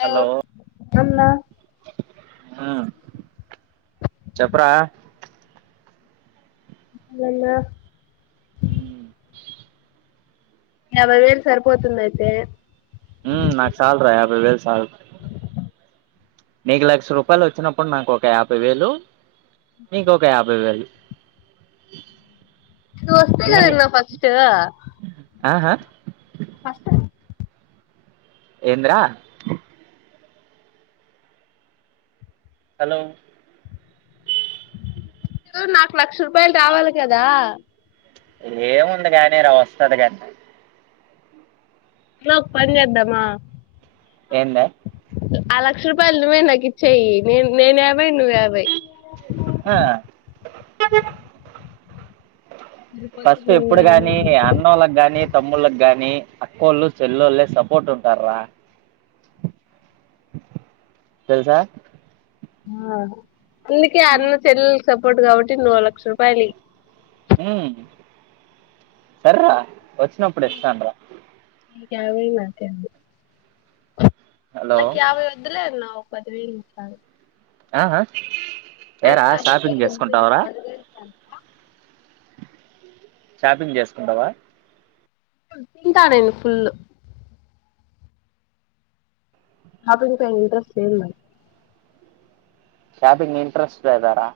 hello అమ్మ హు చెప్పురా మా మ్మ బైక్ హారన్ యాభై వేలు సరిపోతుందియితే ఉ నాకు చాలు యాభై వేలు సాలు నీకు లక్ష రూపాయలు వచ్చినప్పుడు నాకు ఒక యాభై వేలు నీకు ఒక కారు హారన్ ఇది వస్తే కథ అన్నఫస్ట్ ఆహా కష్టం ఎం ద్ర హలో నాకు లక్ష రూపాయలు రావాలి కదా ఏముంది కానీవస్తది కానీ ఇంట్లో పనిదామా ఏందే ఆ లక్ష రూపాయలువే నువ్వేనాకు ఇచ్చేయి నేనే తింటేను యాభై బస్సు హారం పస్పు ఎప్పుడు సరిపోతుందన్నా గాని అన్న వాళ్ళకి గాని తమ్ముళకిగాని అక్కోళ్ళు చెల్లళ్ళ సపోర్ట్ ఉంటార రా తెలుసా ఆ అందుకే అన్న చెల్ సపోర్ట్ కాబట్టి నూ లక్ష రూపాయలు సర్వా వచ్చినప్పుడు ఇస్తాన రా కావ మా హలో మాకు యావే వదులే నా [unintelligible] ఆ ఎరా యాభై షాపింగ్ వేలు వద్దు చేసుకుంటావరా పదివేలు చాలు షాపింగ్ చేసుకుంటావా తింటాడేను ఫుల్ అప ఇంట్రెస్ట్ లేదు మడి క్యాబింగ్ ఇంట్రెస్ట్ అదారా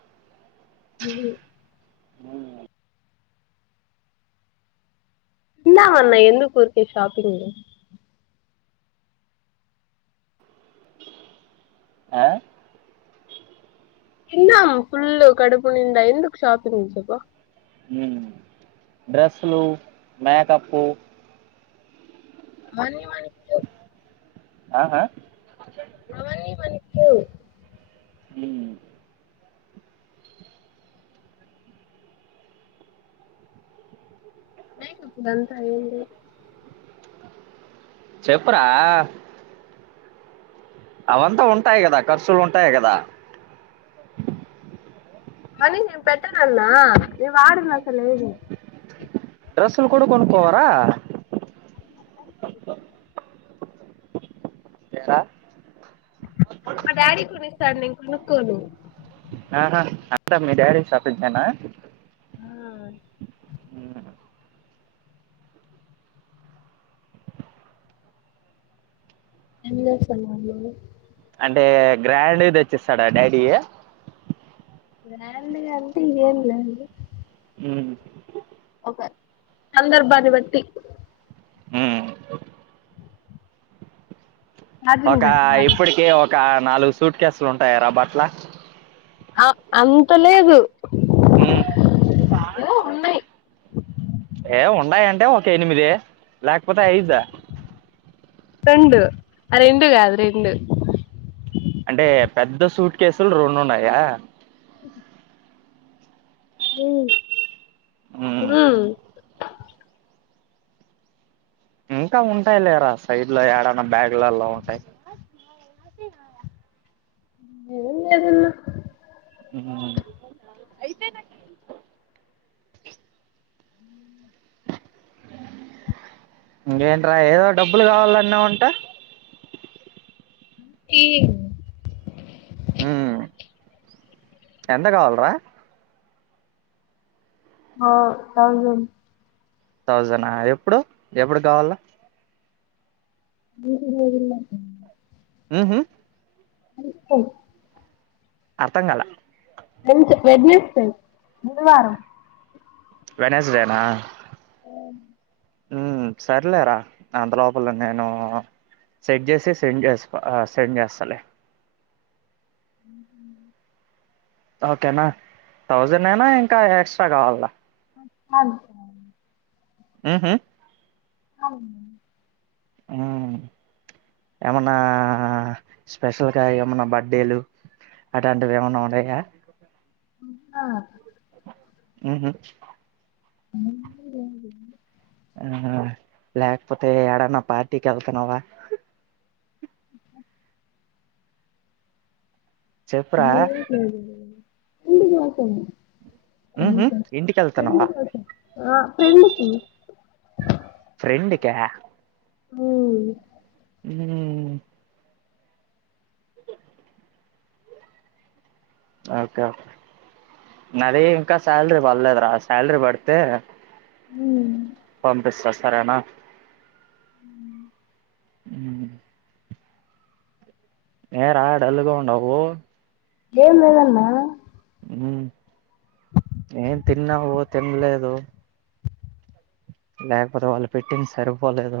అ ఆ తిందాం అన్నా ఎందుకు ఉరికే షాపింగ్ ఆ తిందాం ఫుల్ కడుపునిండ ఎందుకు షాపింగ్ చెప్పు హు డ్రెస్సులు మేకప్పు అవన్నీ మనకు ఆహా [inaudible] కు హు మేకప్ ఇదంతా ఏంది చెప్పురా అవంతా ఉంటాయి కదా ఖర్చులు ఉంటాయి కదా కానీ నేను పెట్టను అన్నా నేను వాడను అసలు ఏది డ్రెస్సులు కూడా కొనుక్కోవా రా [inaudible] ఎ రా మా డాడీ కొనిస్తాడు ని కొనుక్కోను ఆహా అంతా మీ డాడీ షాపింగ్ ఏనా ఆ ఊ ఏం చేస్తున్నావ్ నువ్వు అంటే గ్రాండ్ వి తెచ్చిస్తాడా డాడీ గ్రాండ్ గా అంటే ఇగ ఏం లేదు ఉహు ఒక సందర్భాన్ని బట్టి ఉహు ఒక ఇప్పటికి ఒక నాలుగు సూట్ కేసులు ఉంటాయా రా బట్టలు ఆ అంత లేదు హు ఉన్నాయి ఏ ఉండయాం ఉంటే ఒక ఎనిమిది లేకపోతే ఐదా రెండు ఆ రెండు కాదు రెండు అంటే పెద్ద సూట్ కేసులు రెండు ఉన్నాయా హు ఉమ్ హు ఇంకా ఉంటాయి లేరా సైడ్ లో ఏడైన్నా బ్యాగులలో ఉంటాయి ఏం లేదు అన్నా ఉహు అయితే నాకు అ ఇంకేంట్రా ఏదో డబ్బులు కావాలి అన్నావంట ఈ ఊ ఎంత కావాలి రా ఆ థౌసేన్ థౌసేనా ఎప్పుడు ఎప్పుడు కావాలే ఊకె ఇరువై వేయిలు [inaudible] మ్మ్ హ్మ్ [inaudible] అర్థం కాల వెడ్నెస్డే బుధవారం వెనాస్డేనా ఆ మ్మ్ సర్లేరా అంతలోపల నేను సెట్ చేసి సెండ్ చేసు సెండ్ చేస్తాలే మ్మ్ ఓకేనా తౌసండ్ ఎనా ఇంకా ఎక్స్ట్రా కావాలా అ మ్మ్ హ్మ్ అవును మ్మ్ ఏమన్నా స్పెషల్గా ఏమన్నా బర్త్డేలు అలాంటివి ఏమైనా ఉన్నాయా ఆ మ్మ్ హ్మ్ మ్మ్ లేకపోతే ఎడన్నా పార్టీకి వెళ్తాన్నావా చెప్పురా [unintelligible] అకా ఫె ఉహు ఇంటికెళ్తున్నావా కోస ఆ ఫ్రెండ్ కి ఫ్రెండు కా మ్మ్ మ్మ్ [unintelligible] ఓకే నాది ఇంకా శాలరీ పడలేదురా శాలరీ పడితే మ్మ్ పంపిస్తా సరేనా మ్మ్ ఏరా డల్గా ఉండవు ఏం లేదు అన్న హ్మ్ ఏన్ తిన్నావు తన్లేదు లేకపోతే వాళ్ళు పెట్టింది సరిపోలేదు